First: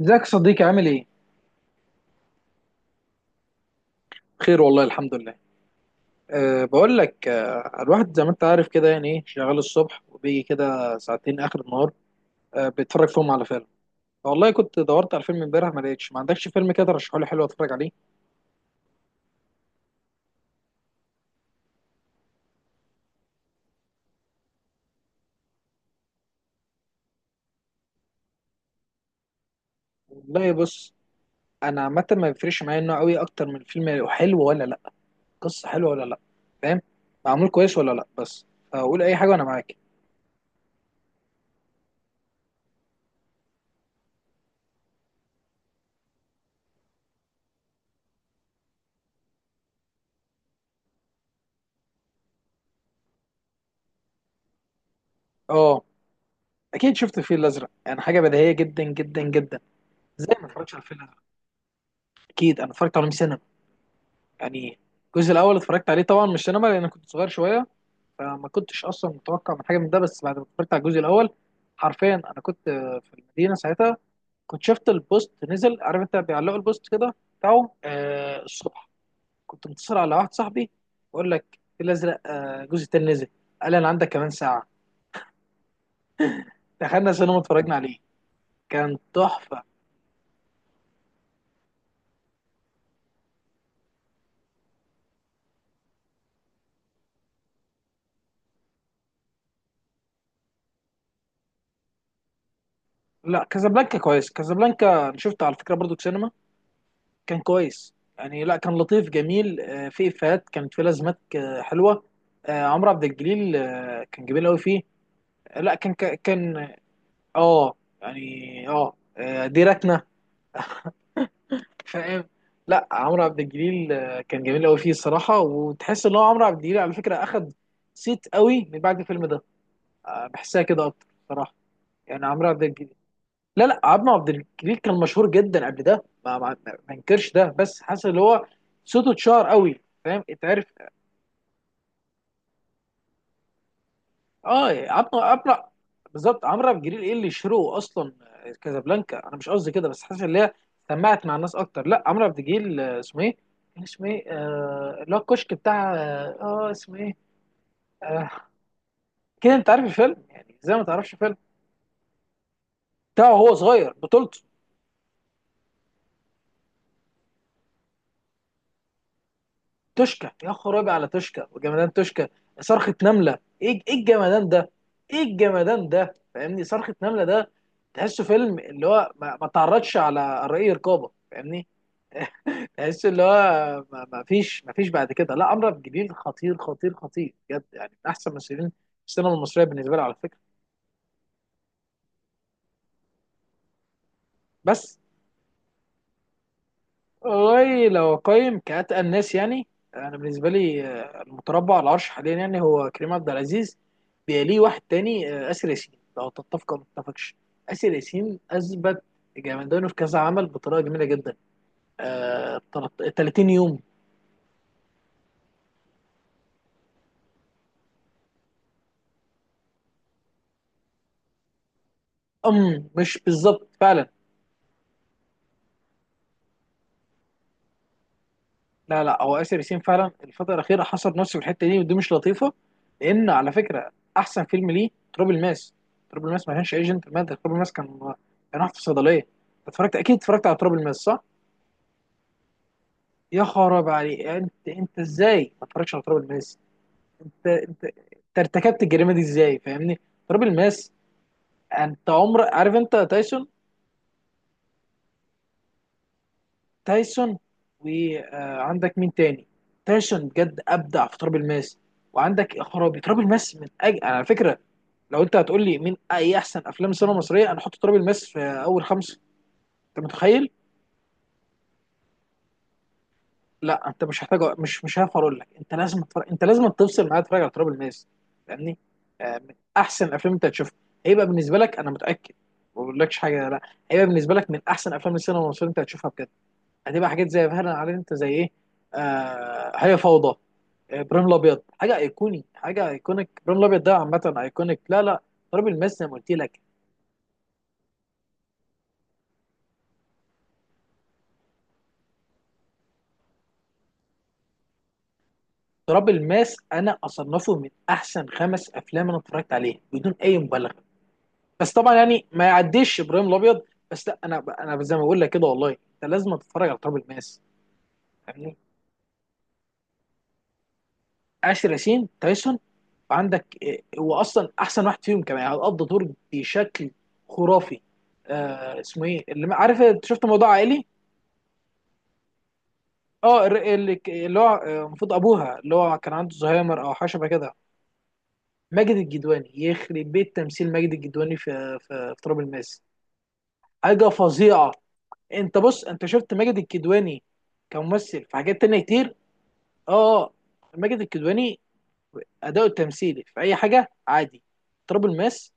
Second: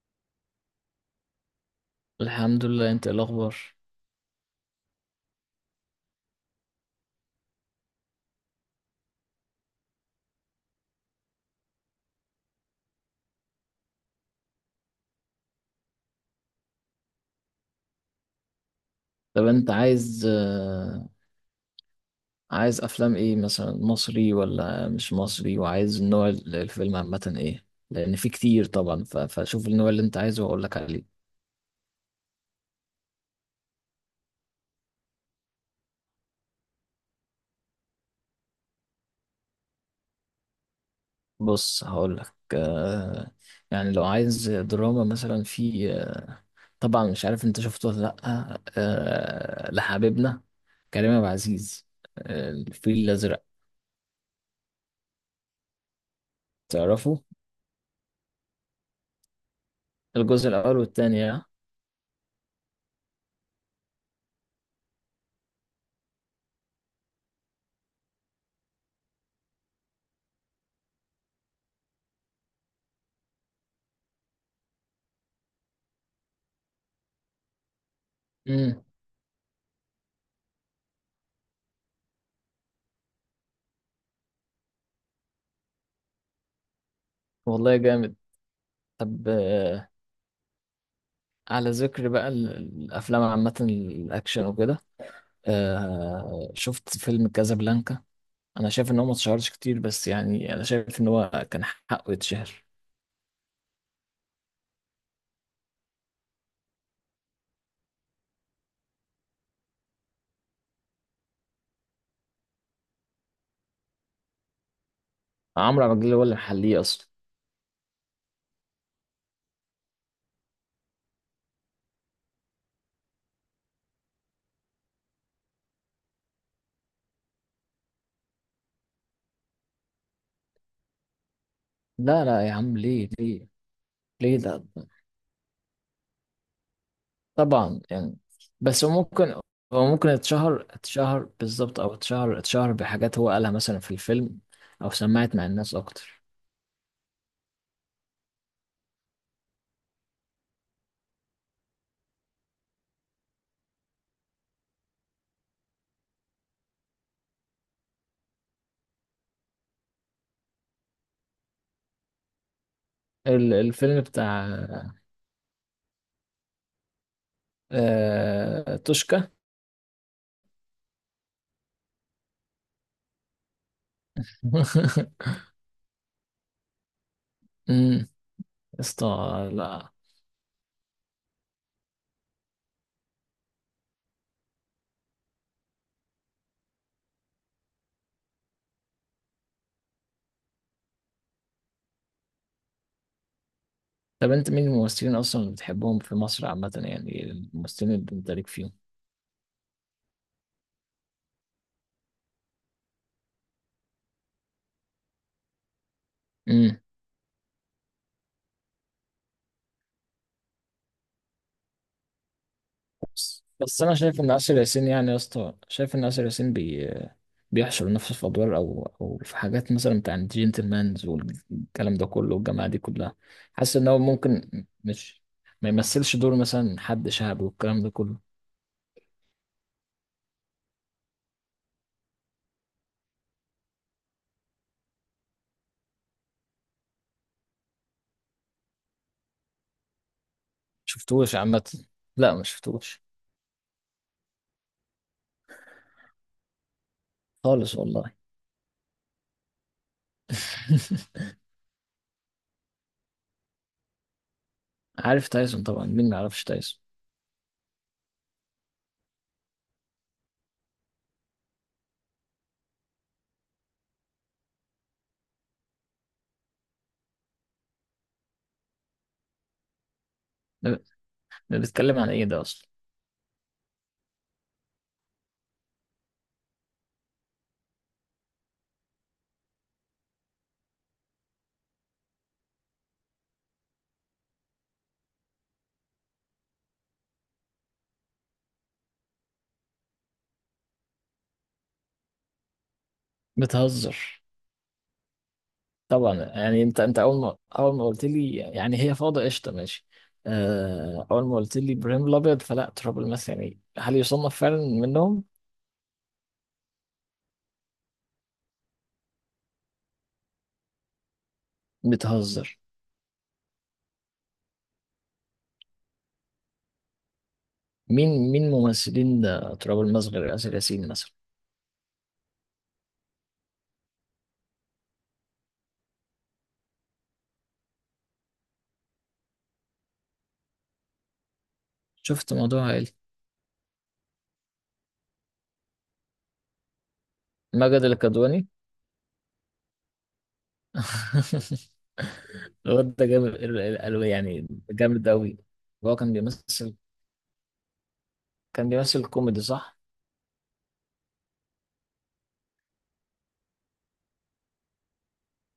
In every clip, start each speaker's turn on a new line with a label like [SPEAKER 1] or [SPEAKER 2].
[SPEAKER 1] ازيك يا صديقي عامل ايه؟
[SPEAKER 2] الحمد لله. انت ايه الاخبار؟
[SPEAKER 1] بخير والله الحمد لله. بقول لك الواحد زي ما انت عارف كده يعني ايه شغال الصبح وبيجي كده ساعتين اخر النهار. بيتفرج فيهم على فيلم. والله كنت دورت على فيلم امبارح ما لقيتش، ما عندكش فيلم كده ترشحه لي حلو اتفرج عليه؟
[SPEAKER 2] طب انت عايز عايز افلام ايه مثلا، مصري ولا مش مصري؟ وعايز نوع الفيلم عامه ايه؟ لان في كتير طبعا، فشوف النوع اللي انت عايزه
[SPEAKER 1] والله
[SPEAKER 2] واقول لك
[SPEAKER 1] بص،
[SPEAKER 2] عليه.
[SPEAKER 1] انا عامة ما بيفرقش معايا النوع قوي اكتر من الفيلم حلو ولا لا، قصة حلوة ولا لا، فاهم؟ معمول كويس ولا لا، بس فقول اي حاجة وانا معاك.
[SPEAKER 2] بص هقول لك، يعني لو عايز دراما مثلا في طبعا مش عارف انت شفته ولا لا، لحبيبنا كريم عبد العزيز، الفيل الازرق.
[SPEAKER 1] اه، اكيد
[SPEAKER 2] تعرفه؟
[SPEAKER 1] شفت الفيل الازرق، يعني حاجة بديهية جدا جدا جدا. ازاي ما
[SPEAKER 2] الجزء
[SPEAKER 1] اتفرجتش
[SPEAKER 2] الاول
[SPEAKER 1] على الفيل الازرق؟
[SPEAKER 2] والثاني، اه.
[SPEAKER 1] اكيد انا اتفرجت عليه 100 سنة يعني. الجزء الاول اتفرجت عليه طبعا مش سينما لان كنت صغير شويه، فما كنتش اصلا متوقع من حاجه من ده. بس بعد ما اتفرجت على الجزء الاول حرفيا انا كنت في المدينه ساعتها، كنت شفت البوست نزل. عارف انت بيعلقوا البوست كده بتاعهم
[SPEAKER 2] امم.
[SPEAKER 1] الصبح. كنت متصل على واحد صاحبي، بقول لك في الازرق الجزء التاني نزل. قال لي انا عندك كمان ساعه. دخلنا سينما اتفرجنا
[SPEAKER 2] والله
[SPEAKER 1] عليه،
[SPEAKER 2] جامد.
[SPEAKER 1] كان
[SPEAKER 2] طب،
[SPEAKER 1] تحفه.
[SPEAKER 2] على ذكر بقى، الافلام عامه، الاكشن وكده، آه شفت فيلم كازابلانكا. انا شايف ان هو ما اتشهرش كتير، بس يعني انا شايف ان هو كان حقه يتشهر.
[SPEAKER 1] لا، كازابلانكا كويس. كازابلانكا انا شفته على فكره برضو في سينما. كان كويس يعني، لا كان لطيف جميل، في افيهات كانت، في لازمات حلوه. عمرو عبد الجليل كان جميل قوي فيه. لا
[SPEAKER 2] عمرو عبد
[SPEAKER 1] كان
[SPEAKER 2] الجليل هو اللي
[SPEAKER 1] كان
[SPEAKER 2] محليه اصلا.
[SPEAKER 1] اه يعني، ديرتنا، فاهم؟ لا، عمرو عبد الجليل كان جميل قوي فيه الصراحه، وتحس ان هو عمرو عبد الجليل على فكره اخد صيت قوي من بعد الفيلم ده. بحسها كده اكتر صراحه.
[SPEAKER 2] لا
[SPEAKER 1] يعني
[SPEAKER 2] لا
[SPEAKER 1] عمرو
[SPEAKER 2] يا
[SPEAKER 1] عبد
[SPEAKER 2] عم،
[SPEAKER 1] الجليل،
[SPEAKER 2] ليه؟ ليه؟
[SPEAKER 1] لا لا، عمرو عبد
[SPEAKER 2] ليه ده؟
[SPEAKER 1] الجليل كان مشهور جدا قبل ده، ما انكرش ده،
[SPEAKER 2] طبعا
[SPEAKER 1] بس حاسس
[SPEAKER 2] يعني
[SPEAKER 1] ان هو
[SPEAKER 2] بس هو
[SPEAKER 1] صوته
[SPEAKER 2] ممكن،
[SPEAKER 1] اتشهر قوي،
[SPEAKER 2] هو ممكن
[SPEAKER 1] فاهم؟ اتعرف؟
[SPEAKER 2] اتشهر، اتشهر بالظبط، او اتشهر اتشهر بحاجات هو قالها مثلا في الفيلم،
[SPEAKER 1] اه،
[SPEAKER 2] او
[SPEAKER 1] عمرو
[SPEAKER 2] سمعت مع
[SPEAKER 1] عمرو
[SPEAKER 2] الناس اكتر.
[SPEAKER 1] بالظبط، عمرو عبد الجليل ايه اللي شروه اصلا؟ كازابلانكا انا مش قصدي كده، بس حاسس ان هي سمعت مع الناس اكتر. لا، عمرو عبد الجليل اسمه ايه؟ كان اسمه ايه اللي هو الكشك بتاع، اسمه ايه آه، كده؟ انت عارف الفيلم، يعني ازاي ما تعرفش فيلم بتاعه هو صغير
[SPEAKER 2] الفيلم
[SPEAKER 1] بطولته؟
[SPEAKER 2] بتاع توشكا.
[SPEAKER 1] توشكا، يا خرابي على توشكا وجمدان توشكا. صرخة نملة، ايه الجمدان ده؟ ايه الجمدان ده؟ فاهمني؟ صرخة نملة ده
[SPEAKER 2] يا
[SPEAKER 1] تحسه فيلم اللي هو ما
[SPEAKER 2] اسطى لا.
[SPEAKER 1] تعرضش على رأي رقابة، فاهمني؟ تحس اللي هو ما فيش بعد كده، لا، اشرف جبير خطير خطير خطير بجد، يعني من احسن ممثلين السينما المصريه بالنسبه لي على فكره.
[SPEAKER 2] طب انت مين
[SPEAKER 1] بس
[SPEAKER 2] الممثلين اصلا اللي بتحبهم في مصر عامة؟ يعني
[SPEAKER 1] والله
[SPEAKER 2] الممثلين اللي
[SPEAKER 1] لو
[SPEAKER 2] انت ليك
[SPEAKER 1] اقيم
[SPEAKER 2] فيهم.
[SPEAKER 1] كاتقى الناس يعني، انا بالنسبه لي المتربع على العرش حاليا يعني هو كريم عبد العزيز. بيليه واحد تاني اسر ياسين لو تتفق
[SPEAKER 2] امم.
[SPEAKER 1] او ما تتفقش. اسر ياسين اثبت جامدانه في كذا عمل بطريقه جميله جدا، آه،
[SPEAKER 2] بس
[SPEAKER 1] 30 يوم.
[SPEAKER 2] انا شايف ان آسر ياسين، يعني يا اسطى شايف ان آسر ياسين بي... بيحشر نفسه في ادوار او او في حاجات مثلا بتاع الجنتلمانز والكلام ده كله والجماعة دي كلها.
[SPEAKER 1] مش بالظبط
[SPEAKER 2] حاسس ان هو
[SPEAKER 1] فعلا.
[SPEAKER 2] ممكن، مش، ما يمثلش دور مثلا حد شعبي والكلام ده كله.
[SPEAKER 1] لا لا، هو آسر ياسين فعلا الفترة الأخيرة حصر نفسه في الحتة دي، ودي مش لطيفة. لأن على فكرة أحسن فيلم ليه تراب الماس. تراب الماس ما كانش ايجنت مادة، تراب الماس كان واحد في صيدلية. اتفرجت، أكيد اتفرجت على تراب الماس صح؟
[SPEAKER 2] شفتوش عامة؟ لا ما شفتوش
[SPEAKER 1] يا خراب عليك! أنت إزاي ما اتفرجتش على تراب الماس؟ أنت
[SPEAKER 2] خالص
[SPEAKER 1] أنت
[SPEAKER 2] والله.
[SPEAKER 1] أنت ارتكبت الجريمة دي إزاي، فاهمني؟ تراب الماس. أنت عمر عارف أنت تايسون.
[SPEAKER 2] عارف تايسون؟ طبعا، مين ما يعرفش تايسون؟
[SPEAKER 1] تايسون، وعندك مين تاني؟ تايسون بجد أبدع في تراب الماس. وعندك يا خرابي تراب الماس من أجل، على فكرة لو انت هتقول لي مين اي احسن افلام السينما المصريه، انا احط تراب الماس في اول خمسه. انت متخيل؟
[SPEAKER 2] ده ده بيتكلم عن ايه ده اصلا؟
[SPEAKER 1] لا انت مش محتاج، مش هعرف اقول لك، انت لازم تتفرج، انت لازم تفصل معايا تتفرج على تراب الماس، فاهمني؟ من احسن افلام انت هتشوفها. هيبقى بالنسبه لك انا متاكد، ما بقولكش حاجه، لا، هيبقى بالنسبه لك من احسن افلام السينما المصريه انت هتشوفها بجد. هتبقى حاجات زي، فعلا عارف انت زي ايه، آه، هي فوضى، ابراهيم الابيض، حاجه ايقوني، حاجه ايكونيك. ابراهيم الابيض ده
[SPEAKER 2] بتهزر.
[SPEAKER 1] عامه ايكونيك، لا لا، تراب الماس زي ما
[SPEAKER 2] طبعا
[SPEAKER 1] قلت لك.
[SPEAKER 2] يعني انت انت اول ما اول ما قلت لي، يعني هي فاضة، قشطة ماشي. اول ما قلت لي ابراهيم الابيض فلا تراب الماس، يعني هل يصنف فعلا منهم؟
[SPEAKER 1] تراب الماس انا اصنفه من احسن خمس افلام انا اتفرجت عليها بدون اي مبالغه. بس طبعا يعني ما
[SPEAKER 2] بتهزر.
[SPEAKER 1] يعديش ابراهيم الابيض. بس لا، انا زي ما بقول لك كده، والله انت لازم تتفرج على تراب الماس،
[SPEAKER 2] مين مين
[SPEAKER 1] فاهمني؟
[SPEAKER 2] ممثلين ده تراب الماس غير آسر ياسين مثلا؟
[SPEAKER 1] آسر ياسين، تايسون، وعندك إيه، هو اصلا احسن واحد فيهم كمان يعني، قضى دور بشكل خرافي. آه اسمه ايه اللي عارف انت شفت موضوع عائلي؟
[SPEAKER 2] شفت موضوع عائلي.
[SPEAKER 1] اه، اللي هو المفروض ابوها اللي هو كان عنده زهايمر او حاجه شبه كده.
[SPEAKER 2] ماجد الكدواني.
[SPEAKER 1] ماجد الجدواني، يخرب بيت تمثيل ماجد الجدواني في في تراب الماس.
[SPEAKER 2] الواد ده جامد، قالوا
[SPEAKER 1] حاجه
[SPEAKER 2] يعني
[SPEAKER 1] فظيعه.
[SPEAKER 2] جامد قوي.
[SPEAKER 1] انت بص،
[SPEAKER 2] هو
[SPEAKER 1] انت
[SPEAKER 2] كان
[SPEAKER 1] شفت ماجد
[SPEAKER 2] بيمثل،
[SPEAKER 1] الكدواني كممثل في حاجات
[SPEAKER 2] كان
[SPEAKER 1] تانية
[SPEAKER 2] بيمثل
[SPEAKER 1] كتير؟
[SPEAKER 2] كوميدي صح؟
[SPEAKER 1] اه اه، ماجد الكدواني اداؤه التمثيلي في اي حاجه عادي، تراب الماس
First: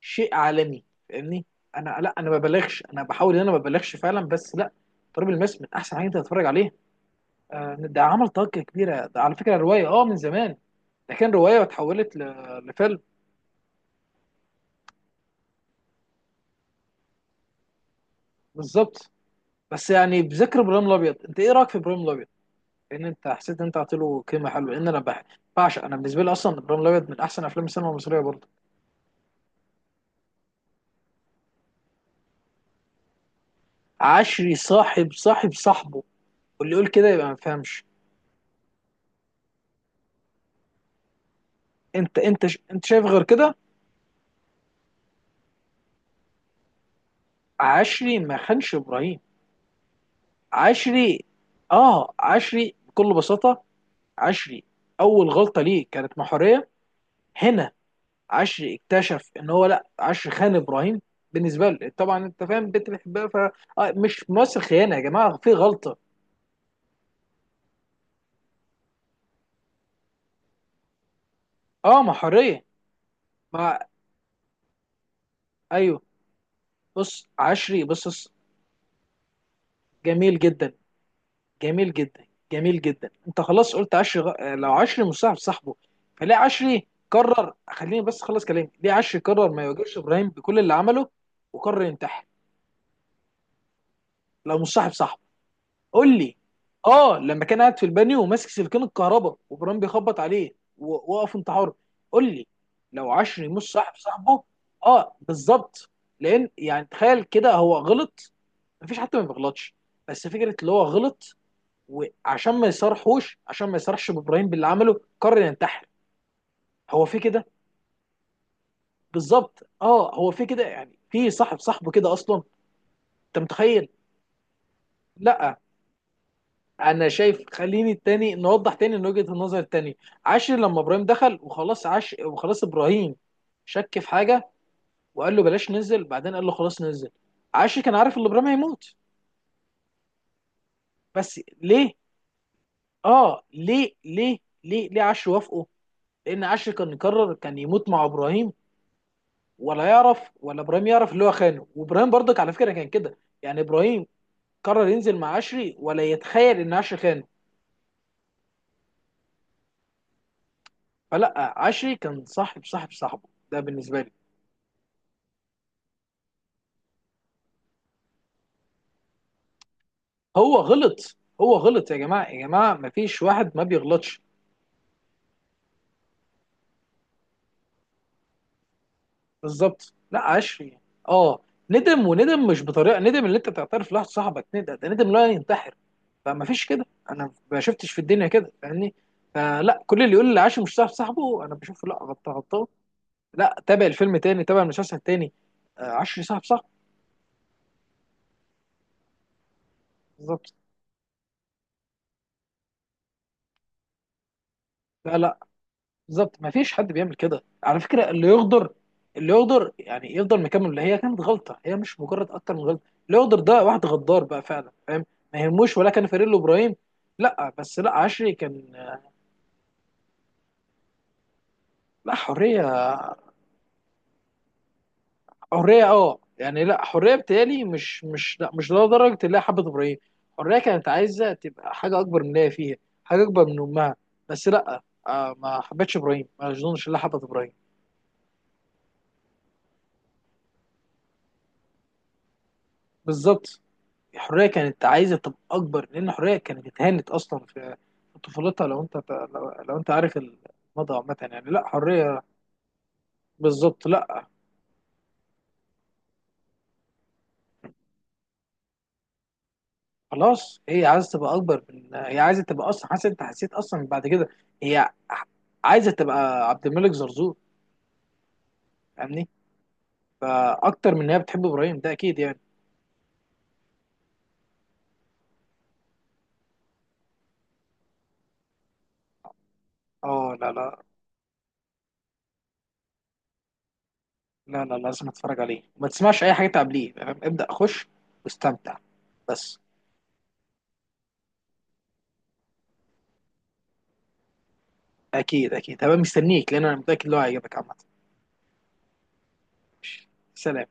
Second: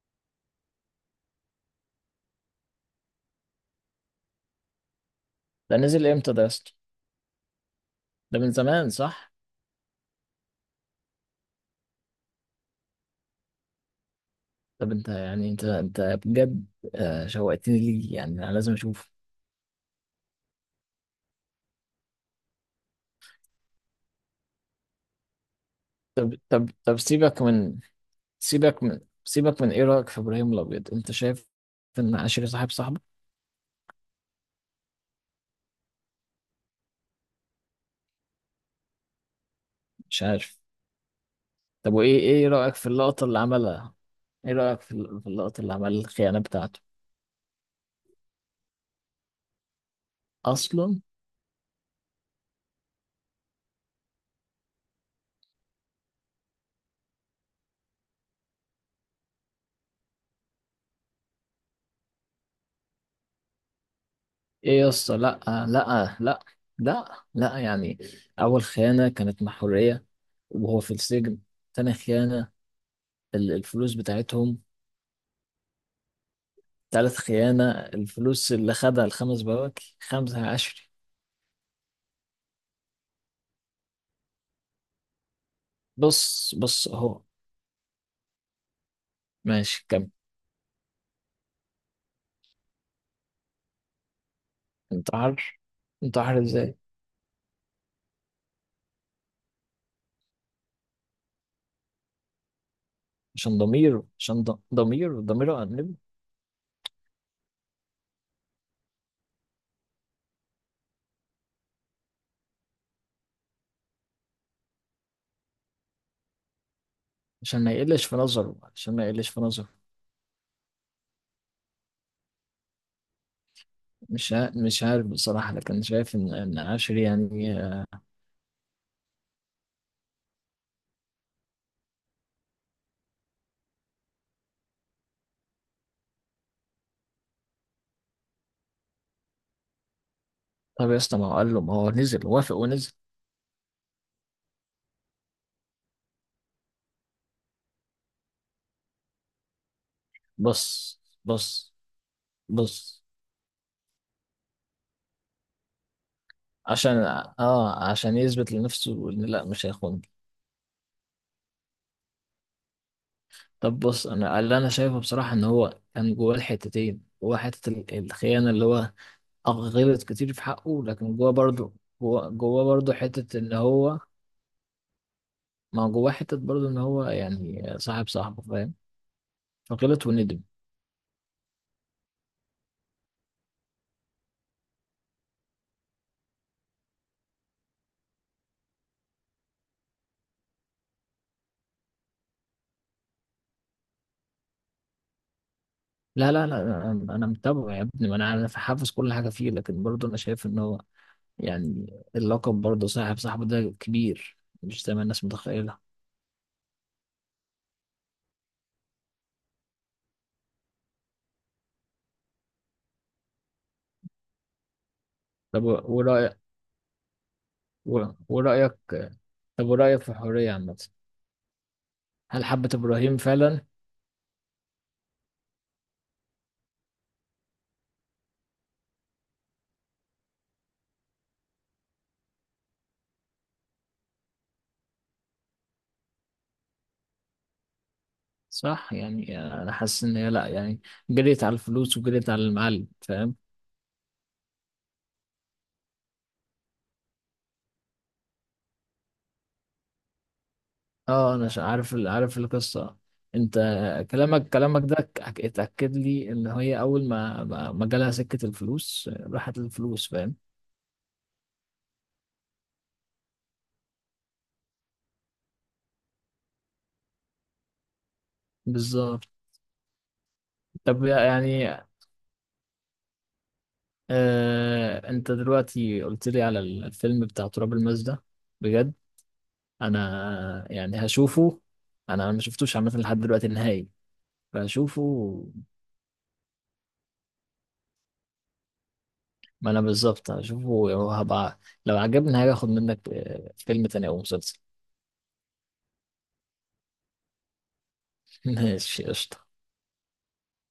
[SPEAKER 1] شيء عالمي، فاهمني؟ انا لا، انا ما ببالغش، انا بحاول ان انا ما ببالغش فعلا، بس لا، تراب الماس من
[SPEAKER 2] ده
[SPEAKER 1] احسن حاجه
[SPEAKER 2] نزل
[SPEAKER 1] انت
[SPEAKER 2] امتى ده
[SPEAKER 1] تتفرج
[SPEAKER 2] يا
[SPEAKER 1] عليها.
[SPEAKER 2] اسطى؟
[SPEAKER 1] ده عمل
[SPEAKER 2] ده من
[SPEAKER 1] ضجه
[SPEAKER 2] زمان
[SPEAKER 1] كبيره، ده
[SPEAKER 2] صح؟
[SPEAKER 1] على فكره روايه من زمان. ده كان روايه واتحولت لفيلم.
[SPEAKER 2] طب انت يعني، انت انت بجد شوقتني ليه، يعني انا لازم اشوف.
[SPEAKER 1] بالظبط، بس يعني بذكر ابراهيم الابيض، انت ايه رايك في ابراهيم الابيض؟ لان انت حسيت ان انت عطيت له قيمه حلوه، لان انا بعشق، انا بالنسبه لي
[SPEAKER 2] طب
[SPEAKER 1] اصلا
[SPEAKER 2] طب
[SPEAKER 1] ابراهيم
[SPEAKER 2] طب،
[SPEAKER 1] الابيض من
[SPEAKER 2] سيبك
[SPEAKER 1] احسن افلام
[SPEAKER 2] من،
[SPEAKER 1] السينما المصريه برضه.
[SPEAKER 2] سيبك من، ايه رايك في ابراهيم الابيض؟ انت شايف ان عشري صاحب صاحبه؟
[SPEAKER 1] عشري صاحب صاحبه، واللي يقول كده يبقى ما فهمش.
[SPEAKER 2] مش عارف. طب وايه، ايه رايك
[SPEAKER 1] انت
[SPEAKER 2] في
[SPEAKER 1] شايف غير
[SPEAKER 2] اللقطه اللي
[SPEAKER 1] كده؟
[SPEAKER 2] عملها؟ ايه رايك في في اللقطه اللي عمل الخيانه بتاعته
[SPEAKER 1] عشري ما خانش ابراهيم.
[SPEAKER 2] اصلا؟
[SPEAKER 1] عشري، اه، عشري بكل بساطه، عشري اول غلطه ليه كانت محوريه هنا. عشري اكتشف ان هو، لا، عشري خان ابراهيم بالنسبه له طبعا، انت فاهم، البنت بتحبها، ف مش ممثل
[SPEAKER 2] ايه يا
[SPEAKER 1] خيانه يا
[SPEAKER 2] اسطى،
[SPEAKER 1] جماعه،
[SPEAKER 2] لا.
[SPEAKER 1] في غلطه.
[SPEAKER 2] لا لا. لا لا يعني، اول خيانه كانت مع حريه وهو في السجن. تاني
[SPEAKER 1] اه، ما
[SPEAKER 2] خيانه
[SPEAKER 1] حريه، ما،
[SPEAKER 2] الفلوس بتاعتهم.
[SPEAKER 1] ايوه.
[SPEAKER 2] تالت
[SPEAKER 1] بص
[SPEAKER 2] خيانة
[SPEAKER 1] عشري، بص بص،
[SPEAKER 2] الفلوس اللي خدها الخمس بواكي
[SPEAKER 1] جميل
[SPEAKER 2] خمسة
[SPEAKER 1] جدا،
[SPEAKER 2] عشري.
[SPEAKER 1] جميل جدا، جميل جدا. انت خلاص قلت عشري غ... آه، لو عشري مصاحب صاحبه، فليه
[SPEAKER 2] بص
[SPEAKER 1] عشري
[SPEAKER 2] بص اهو.
[SPEAKER 1] قرر، خليني بس اخلص كلامي، ليه عشري قرر ما
[SPEAKER 2] ماشي
[SPEAKER 1] يواجهش
[SPEAKER 2] كمل.
[SPEAKER 1] ابراهيم بكل اللي عمله وقرر ينتحر لو مصاحب صاحبه؟
[SPEAKER 2] انتحر؟
[SPEAKER 1] قول لي.
[SPEAKER 2] انتحر ازاي؟
[SPEAKER 1] اه، لما كان قاعد في البانيو وماسك سلكين الكهرباء وبرام بيخبط عليه ووقف انتحاره، قول لي لو عشري
[SPEAKER 2] عشان
[SPEAKER 1] مش صاحب
[SPEAKER 2] ضميره،
[SPEAKER 1] صاحبه.
[SPEAKER 2] عشان
[SPEAKER 1] اه
[SPEAKER 2] ضميره، ضميره أنبه.
[SPEAKER 1] بالظبط، لان يعني تخيل كده، هو غلط، مفيش حد ما بيغلطش، بس فكره اللي هو غلط وعشان ما يصرحوش عشان ما يصرحش بابراهيم باللي عمله قرر ينتحر. هو في كده؟
[SPEAKER 2] عشان ما يقلش في نظره، عشان ما يقلش في
[SPEAKER 1] بالظبط،
[SPEAKER 2] نظره.
[SPEAKER 1] اه هو في كده، يعني في صاحب صاحبه كده اصلا، انت متخيل؟
[SPEAKER 2] مش عارف بصراحة،
[SPEAKER 1] لا
[SPEAKER 2] لكن شايف ان ان عشري
[SPEAKER 1] انا شايف،
[SPEAKER 2] يعني
[SPEAKER 1] خليني التاني نوضح تاني من وجهة النظر التاني. عاشر لما ابراهيم دخل وخلاص، عاش وخلاص، ابراهيم شك في حاجه وقال له بلاش ننزل بعدين، قال له خلاص ننزل. عاشر كان عارف ان ابراهيم هيموت.
[SPEAKER 2] طب يا اسطى، ما هو
[SPEAKER 1] بس
[SPEAKER 2] قال له، ما هو
[SPEAKER 1] ليه؟
[SPEAKER 2] نزل، وافق ونزل.
[SPEAKER 1] اه ليه، ليه ليه، ليه عاشر وافقه؟ لان عاشر كان يقرر كان يموت مع ابراهيم، ولا يعرف ولا ابراهيم
[SPEAKER 2] بص
[SPEAKER 1] يعرف اللي هو خانه.
[SPEAKER 2] بص
[SPEAKER 1] وابراهيم برضك على فكره كان
[SPEAKER 2] بص،
[SPEAKER 1] كده يعني، ابراهيم قرر ينزل مع عشري ولا يتخيل ان
[SPEAKER 2] عشان،
[SPEAKER 1] عشري خانه.
[SPEAKER 2] اه، عشان يثبت لنفسه ان لا، مش هيخون.
[SPEAKER 1] فلا، عشري كان صاحب صاحبه ده
[SPEAKER 2] طب
[SPEAKER 1] بالنسبه
[SPEAKER 2] بص،
[SPEAKER 1] لي.
[SPEAKER 2] انا اللي انا شايفه بصراحه ان هو كان جواه الحتتين. جواه حته الخيانه اللي هو غلط كتير في
[SPEAKER 1] هو
[SPEAKER 2] حقه،
[SPEAKER 1] غلط،
[SPEAKER 2] لكن جواه
[SPEAKER 1] هو
[SPEAKER 2] برضه،
[SPEAKER 1] غلط، يا جماعه
[SPEAKER 2] جواه
[SPEAKER 1] يا
[SPEAKER 2] جواه
[SPEAKER 1] جماعه، ما
[SPEAKER 2] برضه
[SPEAKER 1] فيش
[SPEAKER 2] حته
[SPEAKER 1] واحد
[SPEAKER 2] ان
[SPEAKER 1] ما
[SPEAKER 2] هو،
[SPEAKER 1] بيغلطش.
[SPEAKER 2] ما جواه حته برضه ان هو يعني صاحب صاحبه، فاهم؟
[SPEAKER 1] بالظبط،
[SPEAKER 2] فغلط
[SPEAKER 1] لا،
[SPEAKER 2] وندم.
[SPEAKER 1] عشري، اه، ندم، وندم مش بطريقه ندم اللي انت تعترف لواحد صاحبك. ندم ده ندم لا، ينتحر. فما فيش كده، انا ما شفتش في الدنيا كده، فاهمني؟ فلا، كل اللي يقول لي عاشر مش صاحب صاحبه انا بشوفه لا، غلطان غلطان. لا، تابع الفيلم تاني، تابع المسلسل تاني، عشري
[SPEAKER 2] لا
[SPEAKER 1] صاحب
[SPEAKER 2] لا لا،
[SPEAKER 1] صاحبه.
[SPEAKER 2] انا أنا متابعه يا ابني، ما انا انا حافظ كل حاجه فيه، لكن برضه انا شايف
[SPEAKER 1] بالظبط،
[SPEAKER 2] ان هو يعني اللقب برضه، صاحب صاحبه ده كبير، مش زي ما
[SPEAKER 1] لا
[SPEAKER 2] الناس
[SPEAKER 1] لا،
[SPEAKER 2] متخيله.
[SPEAKER 1] بالظبط ما فيش حد بيعمل كده على فكره. اللي يغدر، اللي يغدر يعني يفضل مكمل، اللي هي كانت غلطه هي، مش مجرد اكتر من غلطه، اللي يغدر ده واحد غدار بقى فعلا، فاهم؟ ما
[SPEAKER 2] طب
[SPEAKER 1] يهموش ولا كان فريق
[SPEAKER 2] ورايك،
[SPEAKER 1] ابراهيم. لا بس لا، عشري كان،
[SPEAKER 2] ورايك، طب ورايك في الحريه عامه،
[SPEAKER 1] لا،
[SPEAKER 2] هل حبة
[SPEAKER 1] حريه،
[SPEAKER 2] إبراهيم فعلا؟
[SPEAKER 1] حريه اه يعني، لا حريه بتالي مش، مش لا مش لدرجه اللي هي حبت ابراهيم. حريه كانت عايزه تبقى حاجه اكبر من اللي هي فيها، حاجه اكبر من امها، بس لا، آه ما حبتش ابراهيم ما اظنش اللي حبت ابراهيم.
[SPEAKER 2] صح، يعني انا حاسس ان هي لا يعني، جريت على الفلوس وجريت على المعلم، فاهم؟
[SPEAKER 1] بالظبط، الحريه كانت عايزه تبقى اكبر، لان الحريه كانت اتهانت اصلا في طفولتها. لو انت لو انت عارف الماضي عامه،
[SPEAKER 2] اه انا
[SPEAKER 1] يعني لا،
[SPEAKER 2] عارف
[SPEAKER 1] حريه.
[SPEAKER 2] عارف القصه. انت
[SPEAKER 1] بالظبط، لا
[SPEAKER 2] كلامك، كلامك ده اتاكد لي ان هي اول ما ما ما جالها سكه الفلوس، راحت الفلوس، فاهم؟
[SPEAKER 1] خلاص، هي عايزه تبقى اكبر من، هي عايزه تبقى اصلا، حاسس، انت حسيت اصلا بعد كده هي عايزه تبقى عبد الملك زرزور، فاهمني؟
[SPEAKER 2] بالظبط.
[SPEAKER 1] فاكتر
[SPEAKER 2] طب
[SPEAKER 1] من ان هي بتحب
[SPEAKER 2] يعني،
[SPEAKER 1] ابراهيم، ده اكيد يعني.
[SPEAKER 2] آه انت دلوقتي قلت لي على الفيلم بتاع تراب الماس ده بجد،
[SPEAKER 1] اه، لا
[SPEAKER 2] انا
[SPEAKER 1] لا،
[SPEAKER 2] يعني هشوفه. انا أنا ما شفتوش عامه لحد دلوقتي النهائي.
[SPEAKER 1] لا، لا
[SPEAKER 2] فهشوفه.
[SPEAKER 1] لازم اتفرج عليه وما تسمعش اي حاجه تعبليه، فاهم؟ ابدا، خش واستمتع بس.
[SPEAKER 2] ما انا بالظبط هشوفه، وهبقى لو عجبني هاجي اخد منك فيلم تاني او مسلسل.
[SPEAKER 1] اكيد اكيد، هبقى مستنيك، لان انا متاكد ان هو هيعجبك عامه.
[SPEAKER 2] ماشي قشطة.
[SPEAKER 1] سلام.